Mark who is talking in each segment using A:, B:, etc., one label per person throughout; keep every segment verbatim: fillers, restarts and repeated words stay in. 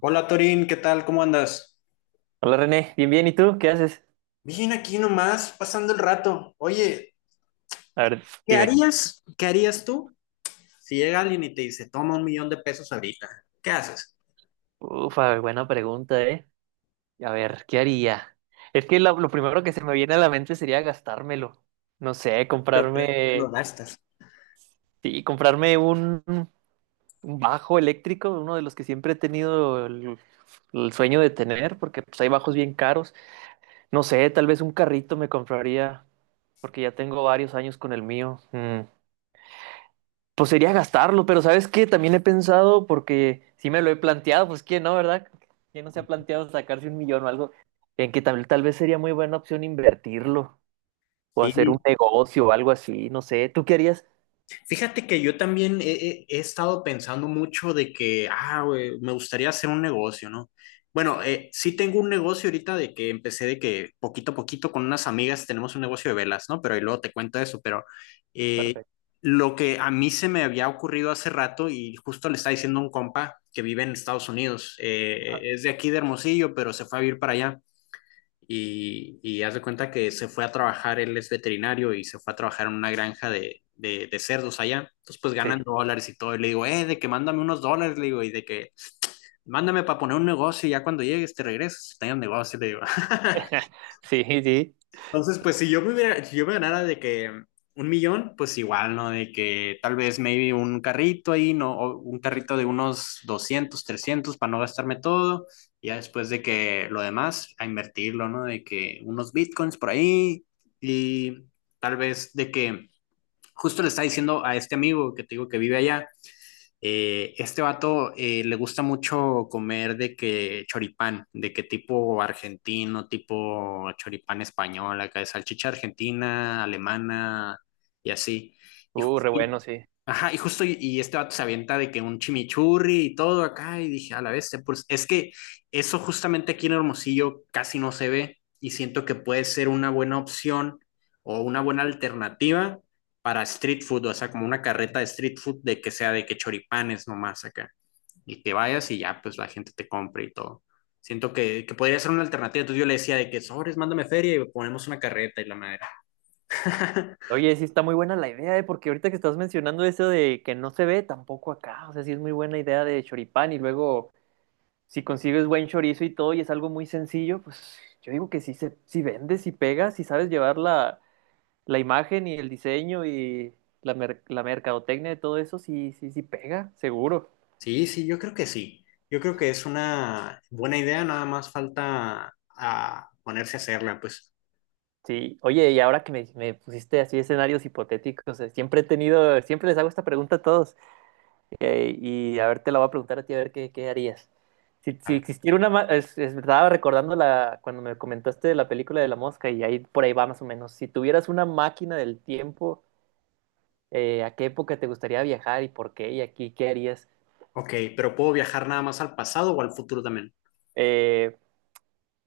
A: Hola Torín, ¿qué tal? ¿Cómo andas?
B: Hola René, bien, bien, ¿y tú? ¿Qué haces?
A: Bien, aquí nomás, pasando el rato. Oye,
B: A ver,
A: ¿qué
B: dime.
A: harías? ¿Qué harías tú si llega alguien y te dice, toma un millón de pesos ahorita? ¿Qué haces?
B: Ufa, buena pregunta, ¿eh? A ver, ¿qué haría? Es que lo, lo primero que se me viene a la mente sería gastármelo. No sé,
A: Lo, lo
B: comprarme,
A: gastas.
B: sí, comprarme un, un bajo eléctrico, uno de los que siempre he tenido el, el sueño de tener, porque pues, hay bajos bien caros. No sé, tal vez un carrito me compraría, porque ya tengo varios años con el mío. Mm, Pues sería gastarlo, pero ¿sabes qué? También he pensado, porque sí me lo he planteado, pues ¿quién no, verdad? ¿Quién no se ha planteado sacarse un millón o algo? En que tal, tal vez sería muy buena opción invertirlo o hacer un
A: Sí.
B: negocio o algo así, no sé. ¿Tú qué harías?
A: Fíjate que yo también he, he- he estado pensando mucho de que, ah, güey, me gustaría hacer un negocio, ¿no? Bueno, eh, sí tengo un negocio ahorita de que empecé de que poquito a poquito con unas amigas tenemos un negocio de velas, ¿no? Pero ahí luego te cuento eso, pero eh,
B: Perfecto.
A: lo que a mí se me había ocurrido hace rato y justo le está diciendo a un compa que vive en Estados Unidos, eh, es de aquí de Hermosillo, pero se fue a vivir para allá y, y haz de cuenta que se fue a trabajar, él es veterinario y se fue a trabajar en una granja de, de, de cerdos allá. Entonces, pues
B: Sí,
A: ganan dólares y todo. Y le digo, eh, de que mándame unos dólares, le digo, y de que mándame para poner un negocio y ya cuando llegues te regresas, tenga un negocio, le digo.
B: sí, sí.
A: Entonces, pues si yo me hubiera, si yo me ganara de que un millón, pues igual, ¿no? De que tal vez maybe un carrito ahí, ¿no? O un carrito de unos doscientos trescientos para no gastarme todo. Y ya después de que lo demás, a invertirlo, ¿no? De que unos bitcoins por ahí y tal vez de que justo le estaba diciendo a este amigo que te digo que vive allá, eh, este vato eh, le gusta mucho comer de que choripán, de que tipo argentino, tipo choripán español, acá de salchicha argentina, alemana y así. Y, ju-
B: Uh, re
A: y-
B: bueno, sí.
A: ajá, y justo y, y este vato se avienta de que un chimichurri y todo acá y dije, a la vez, pues es que eso justamente aquí en Hermosillo casi no se ve y siento que puede ser una buena opción o una buena alternativa para street food, o sea, como una carreta de street food de que sea de que choripanes nomás acá. Y que vayas y ya, pues la gente te compre y todo. Siento que, que podría ser una alternativa. Entonces yo le decía de que sobres, mándame feria y ponemos una carreta y la madera.
B: Oye, sí está muy buena la idea, ¿eh? Porque ahorita que estás mencionando eso de que no se ve tampoco acá, o sea, sí es muy buena idea de choripán y luego si consigues buen chorizo y todo y es algo muy sencillo, pues yo digo que si, se, si vendes, si pegas, si sabes llevar la, la imagen y el diseño y la, mer- la mercadotecnia de todo eso, sí, sí, sí pega, seguro.
A: Sí, sí, yo creo que sí. Yo creo que es una buena idea, nada más falta a ponerse a hacerla, pues.
B: Sí, oye, y ahora que me, me pusiste así escenarios hipotéticos, eh, siempre he tenido, siempre les hago esta pregunta a todos eh, y a ver, te la voy a preguntar a ti a ver qué, qué harías. Si,
A: A
B: si
A: ver.
B: existiera una, ma- es, es- estaba recordando la, cuando me comentaste de la película de la mosca y ahí por ahí va más o menos. Si tuvieras una máquina del tiempo, eh, a qué época te gustaría viajar y por qué y aquí qué harías.
A: Ok, pero ¿puedo viajar nada más al pasado o al futuro también?
B: Eh,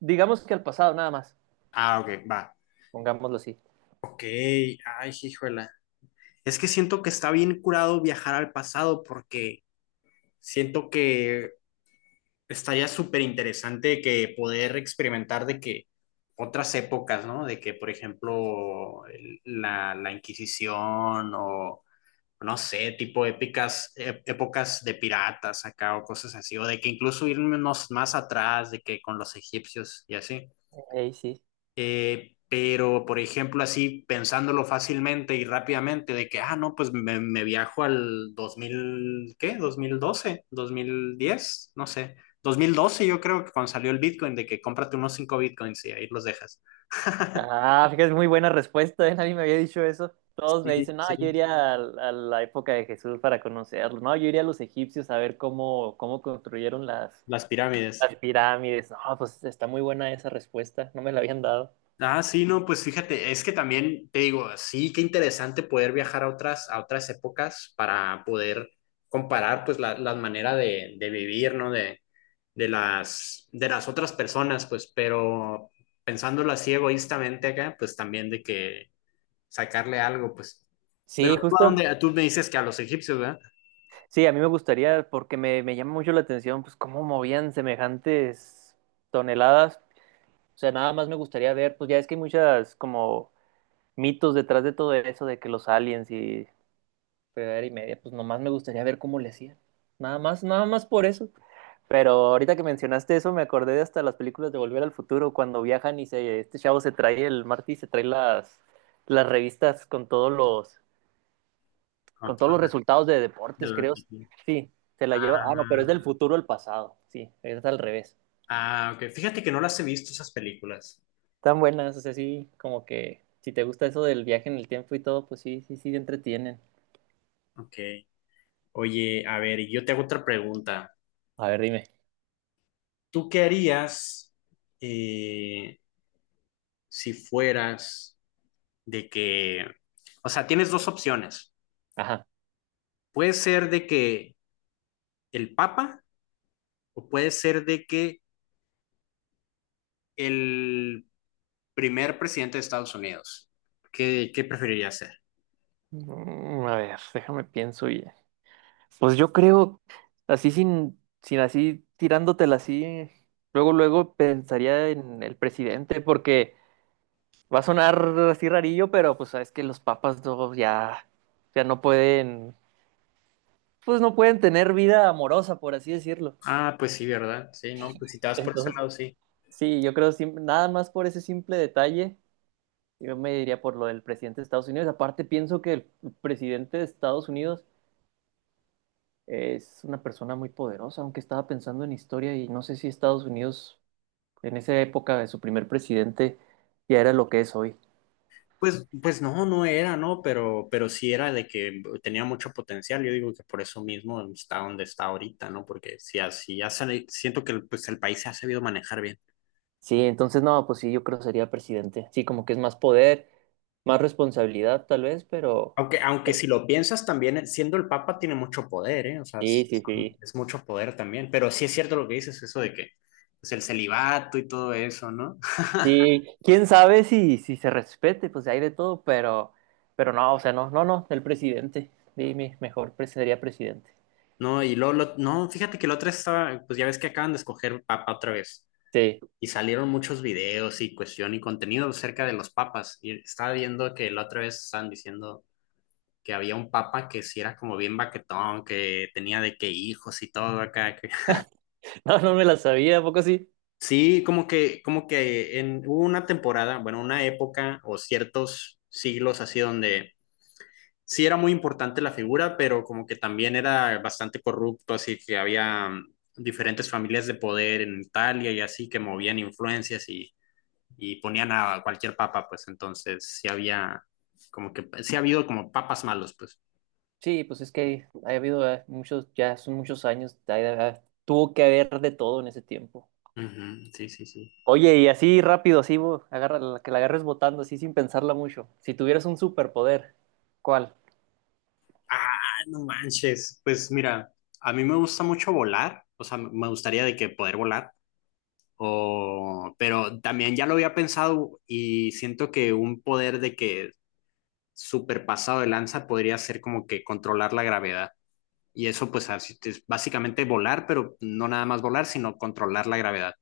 B: digamos que al pasado nada más,
A: Ah, ok, va.
B: pongámoslo así.
A: Ok, ay, híjole. Es que siento que está bien curado viajar al pasado porque siento que estaría súper interesante que poder experimentar de que otras épocas, ¿no? De que, por ejemplo, el- la, la Inquisición o, no sé, tipo épicas, ép- épocas de piratas acá o cosas así, o de que incluso irnos más atrás, de que con los egipcios y así.
B: Ey, sí.
A: Eh, pero, por ejemplo, así pensándolo fácilmente y rápidamente, de que, ah, no, pues me, me viajo al dos mil ¿qué? dos dos mil doce dos mil diez, no sé. Dos mil doce yo creo que cuando salió el Bitcoin, de que cómprate unos cinco Bitcoins y ahí los dejas.
B: Ah, fíjate, es muy buena respuesta, ¿eh? Nadie me había dicho eso. Todos me
A: Sí,
B: dicen, no, yo
A: sí.
B: iría a, a la época de Jesús para conocerlo. No, yo iría a los egipcios a ver cómo, cómo construyeron las,
A: Las pirámides.
B: las pirámides. No, pues está muy buena esa respuesta, no me la habían dado.
A: Ah, sí, no, pues fíjate, es que también te digo, sí, qué interesante poder viajar a otras, a otras épocas para poder comparar pues la, la manera de, de vivir, ¿no? De, de las, de las otras personas, pues, pero pensándolo así egoístamente acá, pues también de que sacarle algo, pues. Pero
B: Sí,
A: tú, ¿a
B: justo.
A: dónde? Tú me dices que a los egipcios, ¿verdad?
B: Sí, a mí me gustaría, porque me, me llama mucho la atención, pues cómo movían semejantes toneladas. O sea, nada más me gustaría ver, pues ya es que hay muchas como mitos detrás de todo eso, de que los aliens y fregadera y media, pues nomás me gustaría ver cómo le hacían. Nada más, nada más por eso. Pero ahorita que mencionaste eso, me acordé de hasta las películas de Volver al Futuro, cuando viajan y se, este chavo se trae, el Marty se trae las, las revistas con todos los,
A: No,
B: con
A: tú
B: todos los
A: hablas
B: resultados de
A: de
B: deportes,
A: la
B: creo.
A: religión.
B: Sí, se la lleva. Ah, no, pero es del
A: Ah,
B: futuro al pasado. Sí, es al revés.
A: ah, ok. Fíjate que no las he visto esas películas.
B: Tan buenas, o sea, sí, como que si te gusta eso del viaje en el tiempo y todo, pues sí, sí, sí, te entretienen.
A: Ok. Oye, a ver, yo te hago otra pregunta.
B: A ver, dime.
A: ¿Tú qué harías eh, si fueras de que, o sea, tienes dos opciones.
B: Ajá.
A: Puede ser de que el Papa o puede ser de que el primer presidente de Estados Unidos, ¿qué, qué preferiría ser?
B: Mm, A ver, déjame pienso y pues yo creo así sin sin así tirándotela así luego luego pensaría en el presidente porque va a sonar así rarillo pero pues sabes que los papas no ya ya no pueden, pues no pueden tener vida amorosa por así decirlo,
A: Ah, pues sí, ¿verdad? Sí, no, pues si te vas por ese
B: entonces
A: lado, sí.
B: sí yo creo sim- nada más por ese simple detalle yo me diría por lo del presidente de Estados Unidos. Aparte, pienso que el presidente de Estados Unidos es una persona muy poderosa, aunque estaba pensando en historia y no sé si Estados Unidos en esa época de su primer presidente ya era lo que es hoy.
A: Pues, pues no, no era, ¿no? Pero, pero sí era de que tenía mucho potencial. Yo digo que por eso mismo está donde está ahorita, ¿no? Porque si así ya sale- siento que el- pues el país se ha sabido manejar bien.
B: Sí, entonces no, pues sí, yo creo que sería presidente. Sí, como que es más poder, más responsabilidad tal vez, pero
A: Aunque, aunque si lo piensas también, eh, siendo el Papa tiene mucho poder, ¿eh? O sea,
B: sí,
A: es,
B: sí, sí.
A: es mucho poder también. Pero sí es cierto lo que dices, eso de que pues el celibato y todo eso, ¿no?
B: Sí, quién sabe si, si se respete, pues hay de todo, pero, pero no, o sea, no, no, no, el presidente. Dime, mejor pre- sería presidente.
A: No, y luego, lo- no, fíjate que la otra estaba, pues ya ves que acaban de escoger papa otra vez
B: Sí,
A: y salieron muchos videos y cuestión y contenido acerca de los papas y estaba viendo que la otra vez estaban diciendo que había un papa que sí era como bien baquetón, que tenía de qué hijos y todo acá. que-
B: no, no me la sabía, ¿a poco sí?
A: Sí, como que, como que en hubo una temporada, bueno, una época o ciertos siglos así donde sí era muy importante la figura, pero como que también era bastante corrupto, así que había mm, diferentes familias de poder en Italia y así que movían influencias y, y ponían a cualquier papa, pues entonces sí había como que sí ha habido como papas malos, pues.
B: Sí, pues es que ha habido eh, muchos, ya son muchos años, ha- ha- tuvo que haber de todo en ese tiempo.
A: Uh -huh, sí, sí, sí.
B: Oye, y así rápido, así, bo- agarra, la- que la agarres botando, así sin pensarla mucho. Si tuvieras un superpoder, ¿cuál?
A: Ah, no manches. Pues mira, a mí me gusta mucho volar, o sea, me gustaría de que poder volar. O, pero también ya lo había pensado y siento que un poder de que súper pasado de lanza podría ser como que controlar la gravedad. Y eso pues es básicamente volar, pero no nada más volar, sino controlar la gravedad.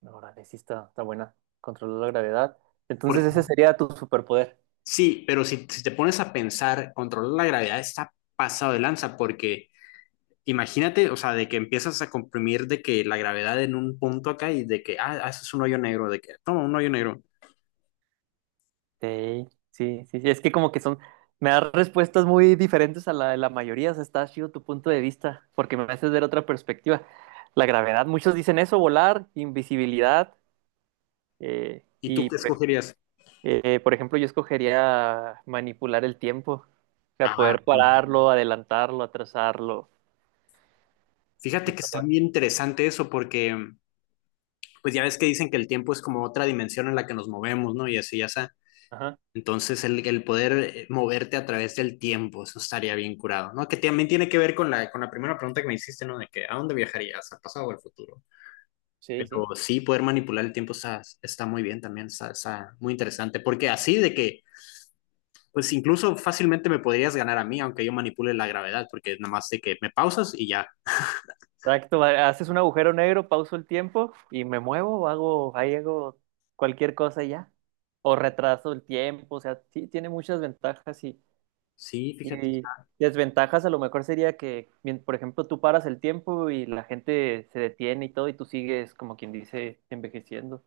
B: No, órale, sí está, está buena, controlar la gravedad. Entonces
A: Por-
B: ese sería tu superpoder.
A: sí, pero si, si te pones a pensar, controlar la gravedad está pasado de lanza porque imagínate, o sea, de que empiezas a comprimir de que la gravedad en un punto acá y de que, ah, ah, eso es un hoyo negro, de que, toma, un hoyo negro.
B: Sí, sí, sí, sí, es que como que son, me das respuestas muy diferentes a la de la mayoría, o sea, está chido tu punto de vista, porque me haces ver otra perspectiva. La gravedad, muchos dicen eso, volar, invisibilidad, eh,
A: ¿Y tú
B: y
A: qué
B: por, ej-
A: escogerías?
B: eh, por ejemplo yo escogería manipular el tiempo, o sea,
A: Ajá.
B: poder pararlo, adelantarlo, atrasarlo
A: Fíjate
B: y
A: que está
B: todo.
A: bien interesante eso porque pues ya ves que dicen que el tiempo es como otra dimensión en la que nos movemos, ¿no? Y así ya está.
B: Ajá,
A: Entonces, el, el poder eh, moverte a través del tiempo, eso estaría bien curado, ¿no? Que también tiene que ver con la, con la primera pregunta que me hiciste, ¿no? De que, ¿a dónde viajarías? ¿Al pasado o al futuro?
B: sí, sí.
A: Pero sí, poder manipular el tiempo está, está muy bien también, está, está muy interesante, porque así de que, pues incluso fácilmente me podrías ganar a mí, aunque yo manipule la gravedad, porque nada más de que me pausas y ya.
B: Exacto, ha- haces un agujero negro, pauso el tiempo y me muevo, hago, ahí hago cualquier cosa y ya. O retraso el tiempo, o sea, sí, tiene muchas ventajas y,
A: Sí, fíjate,
B: y desventajas a lo mejor sería que, mien- por ejemplo, tú paras el tiempo y la gente se detiene y todo y tú sigues, como quien dice, envejeciendo.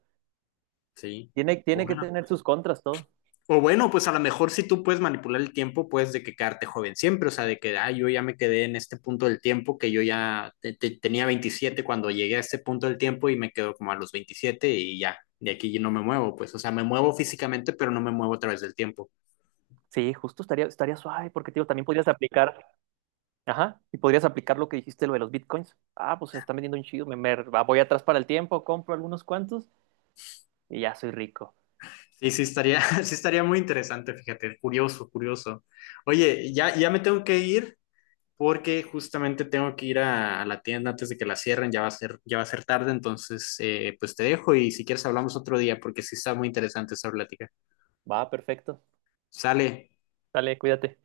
A: sí.
B: Tiene, tiene que
A: Bueno.
B: tener sus contras todo.
A: O bueno, pues a lo mejor si tú puedes manipular el tiempo, puedes de que quedarte joven siempre, o sea, de que, ah, yo ya me quedé en este punto del tiempo, que yo ya te- te- tenía veintisiete cuando llegué a este punto del tiempo y me quedo como a los veintisiete y ya, de aquí yo no me muevo, pues, o sea, me muevo físicamente, pero no me muevo a través del tiempo.
B: Sí, justo estaría, estaría suave porque, tío, también podrías aplicar, ajá, y podrías aplicar lo que dijiste, lo de los bitcoins. Ah, pues se están vendiendo un chido, me, me ah, voy atrás para el tiempo, compro algunos cuantos y ya soy rico.
A: Sí, sí estaría, sí estaría muy interesante, fíjate, curioso, curioso. Oye, ya, ya me tengo que ir, porque justamente tengo que ir a, a la tienda antes de que la cierren, ya va a ser, ya va a ser tarde, entonces eh, pues te dejo y si quieres hablamos otro día porque sí está muy interesante esa plática.
B: Va, perfecto.
A: Sale.
B: Dale, cuídate.